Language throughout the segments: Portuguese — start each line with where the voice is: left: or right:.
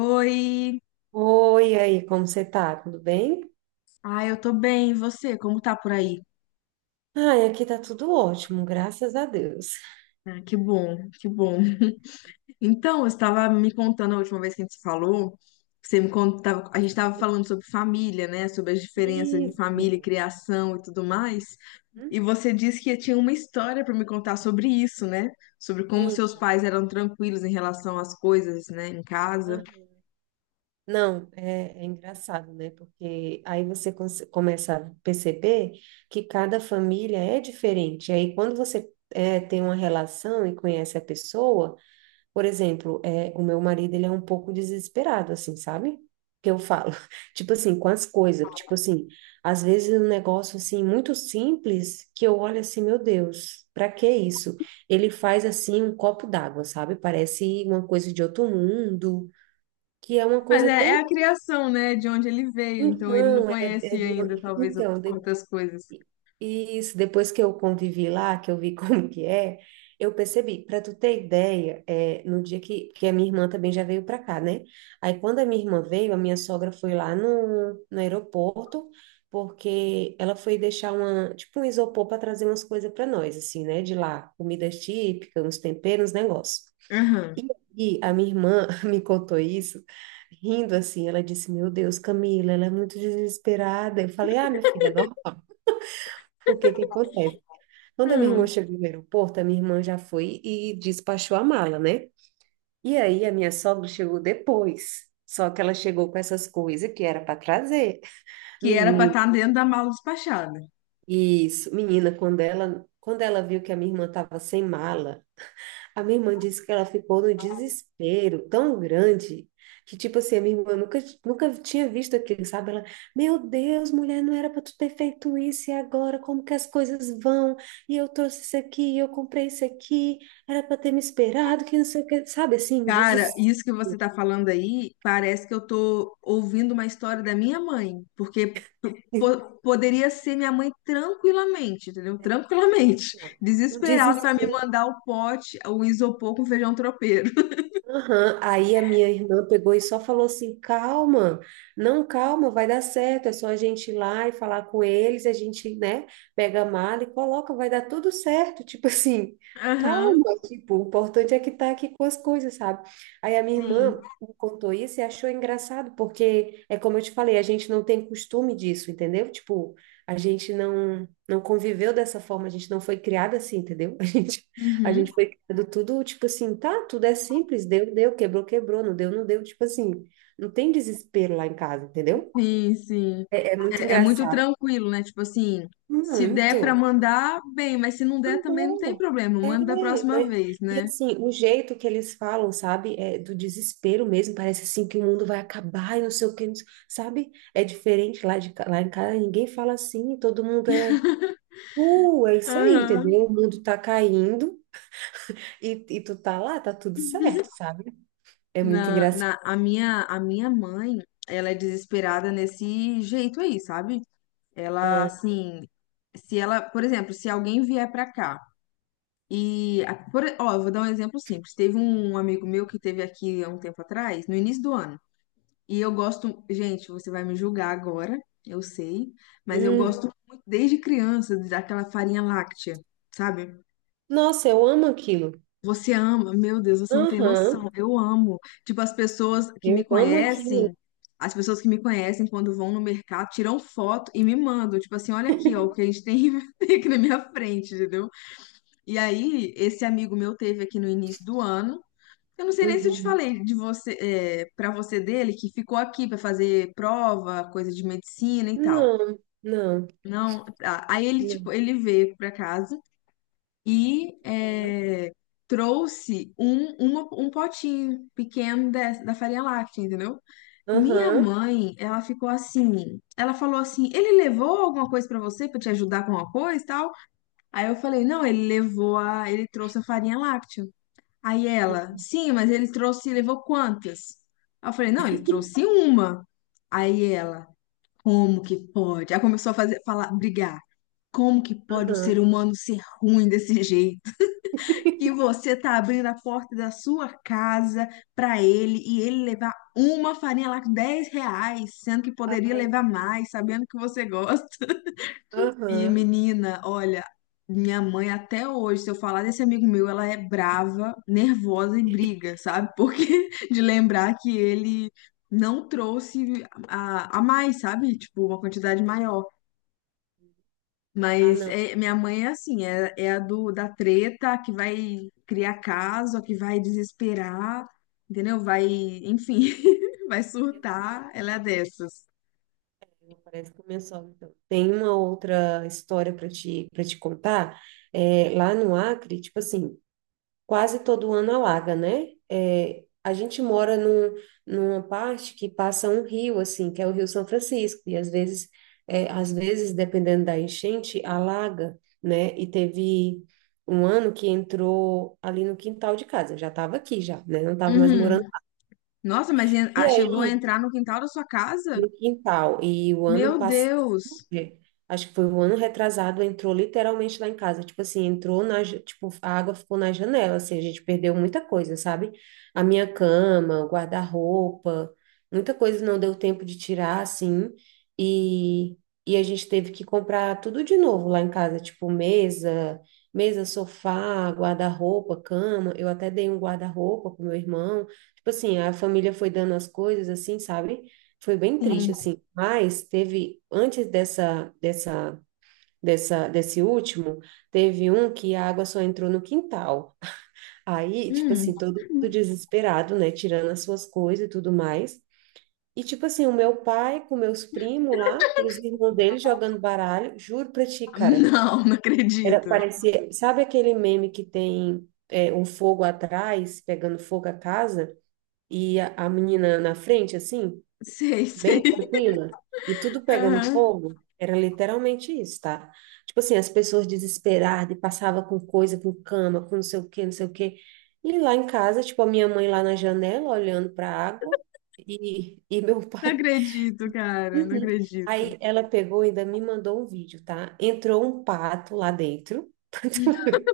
left: Oi!
right: Oi, e aí, como você tá? Tudo bem?
left: Ah, eu tô bem, e você? Como tá por aí?
right: Ai, aqui tá tudo ótimo, graças a Deus.
left: Ah, que bom, que bom. Então, eu estava me contando a última vez que a gente se falou, você me contava, a gente estava falando sobre família, né? Sobre as diferenças de família,
right: Isso.
left: criação e tudo mais.
right: Hum,
left: E você disse que tinha uma história para me contar sobre isso, né? Sobre como seus
right: menina.
left: pais eram tranquilos em relação às coisas, né, em casa.
right: Ah, não, é, é engraçado, né? Porque aí você começa a perceber que cada família é diferente. Aí quando você é, tem uma relação e conhece a pessoa, por exemplo, é, o meu marido, ele é um pouco desesperado, assim, sabe? Que eu falo, tipo assim, com as coisas, tipo assim, às vezes um negócio, assim, muito simples, que eu olho assim, meu Deus, pra que isso? Ele faz, assim, um copo d'água, sabe? Parece uma coisa de outro mundo, que é uma
left: Mas
right: coisa
left: é,
right: tão...
left: é a criação, né, de onde ele veio, então ele não
right: Então, é, é
left: conhece
right: de-
left: ainda, talvez,
right: então,
left: outras coisas.
right: e isso, depois que eu convivi lá, que eu vi como que é, eu percebi. Para tu ter ideia, é, no dia que a minha irmã também já veio para cá, né? Aí quando a minha irmã veio, a minha sogra foi lá no aeroporto, porque ela foi deixar uma, tipo um isopor para trazer umas coisas para nós, assim, né? De lá, comidas típicas, uns temperos, uns negócios. E, e a minha irmã me contou isso, rindo assim, ela disse, meu Deus, Camila, ela é muito desesperada. Eu falei, ah, minha filha, é normal. O que que acontece? Quando a minha irmã
left: Hum.
right: chegou no aeroporto, a minha irmã já foi e despachou a mala, né? E aí a minha sogra chegou depois. Só que ela chegou com essas coisas que era para trazer.
left: Que era pra
right: Menina,
left: estar dentro da mala despachada.
right: isso, menina, quando ela viu que a minha irmã estava sem mala, a minha irmã disse que ela ficou no desespero tão grande que, tipo assim, a minha irmã nunca, nunca tinha visto aquilo, sabe? Ela, meu Deus, mulher, não era para tu ter feito isso e agora como que as coisas vão? E eu trouxe isso aqui, e eu comprei isso aqui, era para ter me esperado, que não sei o que, sabe? Assim, um
left: Cara,
right: desespero,
left: isso que você tá falando aí, parece que eu tô ouvindo uma história da minha mãe, porque poderia ser minha mãe tranquilamente, entendeu? Tranquilamente,
right: um
left: desesperado pra me
right: desespero.
left: mandar o pote, o isopor com feijão tropeiro.
right: Aham. Aí a minha irmã pegou e só falou assim: calma, não, calma, vai dar certo, é só a gente ir lá e falar com eles, a gente, né, pega a mala e coloca, vai dar tudo certo, tipo assim,
left: Aham,
right: calma, tipo, o importante é que tá aqui com as coisas, sabe? Aí a minha
left: sim.
right: irmã me contou isso e achou engraçado, porque é como eu te falei, a gente não tem costume disso, entendeu? Tipo, a gente não conviveu dessa forma, a gente não foi criada assim, entendeu? A gente a
left: Uhum.
right: gente foi criando tudo, tipo assim, tá, tudo é simples, deu, deu, quebrou, quebrou, não deu, não deu, tipo assim, não tem desespero lá em casa, entendeu?
left: Sim, sim.
right: É, é muito
left: É muito
right: engraçado.
left: tranquilo, né? Tipo assim, se
right: Muito.
left: der pra mandar, bem, mas se não der também não tem
right: Mandou.
left: problema,
right: É,
left: manda da próxima
right: mas,
left: vez,
right: e
left: né?
right: assim, o jeito que eles falam, sabe, é do desespero mesmo, parece assim que o mundo vai acabar e não sei o que, não sei- sabe? É diferente lá, de, lá em casa, ninguém fala assim, todo mundo é, é isso aí,
left: Aham.
right: entendeu? O mundo tá caindo e tu tá lá, tá tudo certo, sabe? É muito
left: Na,
right: engraçado.
left: na, a minha, a minha mãe, ela é desesperada nesse jeito aí, sabe? Ela,
right: Ah,
left: assim, se ela, por exemplo, se alguém vier pra cá e, ó, eu vou dar um exemplo simples. Teve um amigo meu que teve aqui há um tempo atrás, no início do ano, e eu gosto, gente, você vai me julgar agora, eu sei, mas eu
right: hum.
left: gosto muito desde criança daquela farinha láctea, sabe?
right: Nossa, eu amo aquilo.
left: Você ama, meu Deus, você não tem
right: Aham,
left: noção. Eu amo. Tipo, as pessoas que me
right: eu amo aquilo.
left: conhecem, as pessoas que me conhecem quando vão no mercado, tiram foto e me mandam. Tipo assim, olha aqui, ó, o que a gente tem tem aqui na minha frente, entendeu? E aí, esse amigo meu teve aqui no início do ano. Eu não sei nem se eu te
right: Uhum.
left: falei de você, é, para você dele, que ficou aqui para fazer prova, coisa de medicina e tal.
right: Não, não,
left: Não, tá. Aí ele, tipo,
right: não.
left: ele veio pra casa e trouxe um potinho pequeno da farinha láctea, entendeu? Minha
right: Aham,
left: mãe, ela ficou assim, ela falou assim, ele levou alguma coisa pra você pra te ajudar com alguma coisa e tal? Aí eu falei, não, ele trouxe a farinha láctea. Aí ela, sim, mas ele trouxe, levou quantas? Aí eu falei, não, ele trouxe uma. Aí ela, como que pode? Aí começou a fazer, falar, brigar. Como que pode um
right: aham,
left: ser humano ser ruim desse jeito? E você tá abrindo a porta da sua casa para ele e ele levar uma farinha lá com R$ 10, sendo que poderia levar mais, sabendo que você gosta. E
right: aham.
left: menina, olha, minha mãe até hoje, se eu falar desse amigo meu, ela é brava, nervosa e briga, sabe? Porque de lembrar que ele não trouxe a mais, sabe? Tipo, uma quantidade maior.
right: Ah,
left: Mas
right: não.
left: minha mãe é assim, é da treta, a que vai criar caso, a que vai desesperar, entendeu? Vai, enfim, vai
right: E assim,
left: surtar, ela é dessas.
right: parece que começou, então. Tem uma outra história para te contar. É, lá no Acre, tipo assim, quase todo ano alaga, né? É, a gente mora num, numa parte que passa um rio, assim, que é o Rio São Francisco, e às vezes, é, às vezes, dependendo da enchente, alaga, né? E teve um ano que entrou ali no quintal de casa, eu já estava aqui já, né? Não estava mais morando.
left: Uhum. Nossa, mas
right: E
left: ah, chegou a
right: aí
left: entrar no quintal da sua casa?
right: no quintal. E o ano
left: Meu
right: passado,
left: Deus!
right: é, acho que foi o ano retrasado, entrou literalmente lá em casa. Tipo assim, entrou na, tipo, a água ficou na janela, assim, a gente perdeu muita coisa, sabe? A minha cama, o guarda-roupa, muita coisa não deu tempo de tirar, assim, e, e a gente teve que comprar tudo de novo lá em casa, tipo mesa, mesa, sofá, guarda-roupa, cama. Eu até dei um guarda-roupa pro meu irmão. Tipo assim, a família foi dando as coisas, assim, sabe? Foi bem triste,
left: Sim.
right: assim. Mas teve, antes dessa, dessa, dessa, desse último, teve um que a água só entrou no quintal. Aí, tipo
left: Hum.
right: assim, todo mundo desesperado, né? Tirando as suas coisas e tudo mais. E, tipo assim, o meu pai com meus primos lá e os irmãos dele jogando baralho. Juro pra ti, cara.
left: Não, não
right: Era,
left: acredito.
right: parecia, sabe aquele meme que tem é, um fogo atrás, pegando fogo a casa, e a menina na frente, assim?
left: Sei, sei.
right: Bem tranquila e tudo pegando
left: Aham.
right: fogo, era literalmente isso, tá? Tipo assim, as pessoas desesperadas e passava com coisa, com cama, com não sei o quê, não sei o quê. E lá em casa, tipo, a minha mãe lá na janela olhando para a água e meu
left: Não
right: pai.
left: acredito, cara, não
right: Uhum.
left: acredito.
right: Aí ela pegou e ainda me mandou um vídeo, tá? Entrou um pato lá dentro.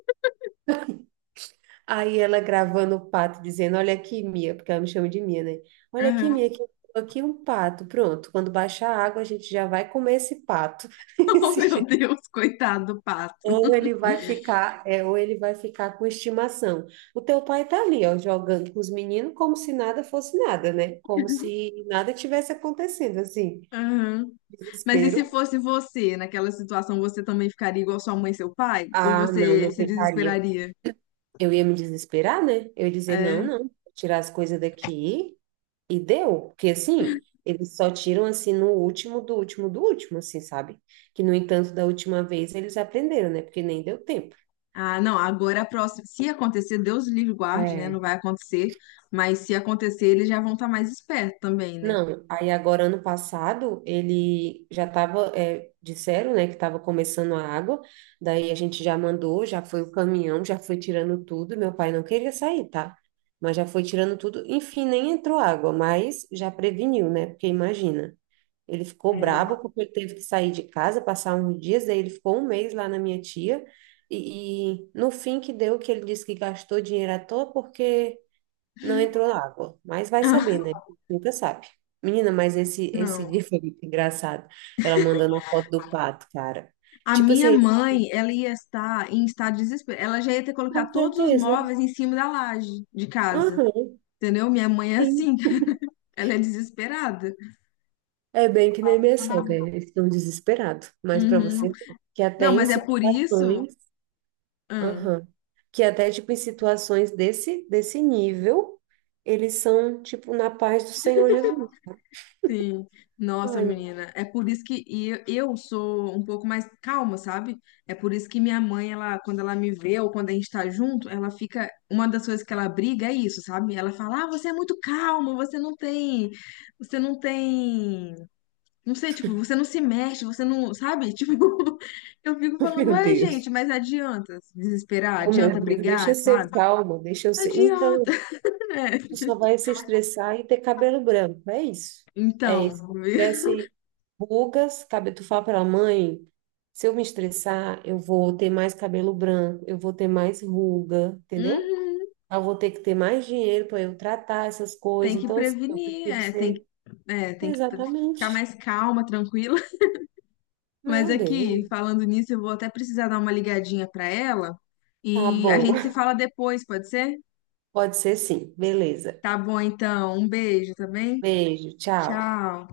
right: Aí ela gravando o pato, dizendo: olha aqui, Mia, porque ela me chama de Mia, né? Olha aqui,
left: Aham.
right: Mia, que eu tô aqui um pato. Pronto, quando baixar a água, a gente já vai comer esse pato.
left: Oh,
right: Esse
left: meu
right: jeito.
left: Deus, coitado do pato.
right: Ou ele vai ficar, é, ou ele vai ficar com estimação. O teu pai tá ali, ó, jogando com os meninos como se nada fosse nada, né? Como se nada tivesse acontecendo, assim.
left: Aham. Mas e se
right: Desespero.
left: fosse você, naquela situação, você também ficaria igual sua mãe e seu pai? Ou
right: Ah, não,
left: você
right: não
left: se
right: ficaria.
left: desesperaria?
right: Eu ia me desesperar, né? Eu ia dizer: não,
left: É.
right: não, tirar as coisas daqui. E deu, porque assim, eles só tiram assim no último do último do último, assim, sabe? Que no entanto, da última vez eles aprenderam, né? Porque nem deu tempo.
left: Ah, não, agora é a próxima. Se acontecer, Deus livre e guarde, né?
right: É.
left: Não vai acontecer. Mas se acontecer, eles já vão estar mais espertos também, né?
right: Não, aí agora ano passado ele já estava, disseram, né, que estava começando a água, daí a gente já mandou, já foi o caminhão, já foi tirando tudo, meu pai não queria sair, tá? Mas já foi tirando tudo, enfim, nem entrou água, mas já preveniu, né? Porque imagina. Ele ficou bravo
left: É.
right: porque ele teve que sair de casa, passar uns dias, daí ele ficou um mês lá na minha tia, e no fim que deu que ele disse que gastou dinheiro à toa porque não entrou água. Mas vai saber, né? Nunca sabe. Menina, mas esse
left: Não.
right: dia foi muito engraçado. Ela mandando a foto do pato, cara.
left: A
right: Tipo assim,
left: minha
right: ele,
left: mãe, ela ia estar em estado de desespero. Ela já ia ter colocado
right: com
left: todos os
right: certeza.
left: móveis em cima da laje de casa.
right: Aham,
left: Entendeu? Minha mãe é assim,
right: sim.
left: ela é desesperada.
right: É bem que nem minha sogra, eles estão desesperados. Mas para você,
left: Uhum.
right: ver que até
left: Não,
right: em
left: mas é por isso.
right: situações
left: Ah,
right: aham. Que até, tipo, em situações desse, desse nível, eles são, tipo, na paz do Senhor Jesus.
left: sim. Nossa,
right: Ai,
left: menina. É por isso que eu sou um pouco mais calma, sabe? É por isso que minha mãe, ela, quando ela me vê ou quando a gente tá junto, ela fica. Uma das coisas que ela briga é isso, sabe? Ela fala: Ah, você é muito calma, você não tem. Você não tem. Não sei, tipo, você não se mexe, você não. Sabe? Tipo, eu fico falando:
right: meu
left: Ué,
right: Deus.
left: gente, mas adianta se desesperar?
right: Oh, meu
left: Adianta
right: Deus, deixa
left: brigar,
right: eu
left: sabe?
right: ser calma, deixa eu ser.
left: Adianta,
right: Então,
left: né?
right: tu só vai se estressar e ter cabelo branco, é isso. É
left: Então.
right: isso. Cresce rugas, cabelo. Tu fala pra mãe, se eu me estressar, eu vou ter mais cabelo branco, eu vou ter mais ruga, entendeu?
left: Uhum,
right: Eu vou ter que ter mais dinheiro para eu tratar essas
left: tem
right: coisas.
left: que
right: Então, assim, eu
left: prevenir,
right: prefiro
left: é, tem que,
right: ser.
left: é, tem que, ficar
right: Exatamente.
left: mais calma, tranquila. Mas
right: Meu Deus.
left: aqui, falando nisso, eu vou até precisar dar uma ligadinha pra ela
right: Tá
left: e a
right: bom.
left: gente se fala depois, pode ser?
right: Pode ser sim. Beleza.
left: Tá bom, então. Um beijo, tá bem?
right: Beijo, tchau.
left: Tchau.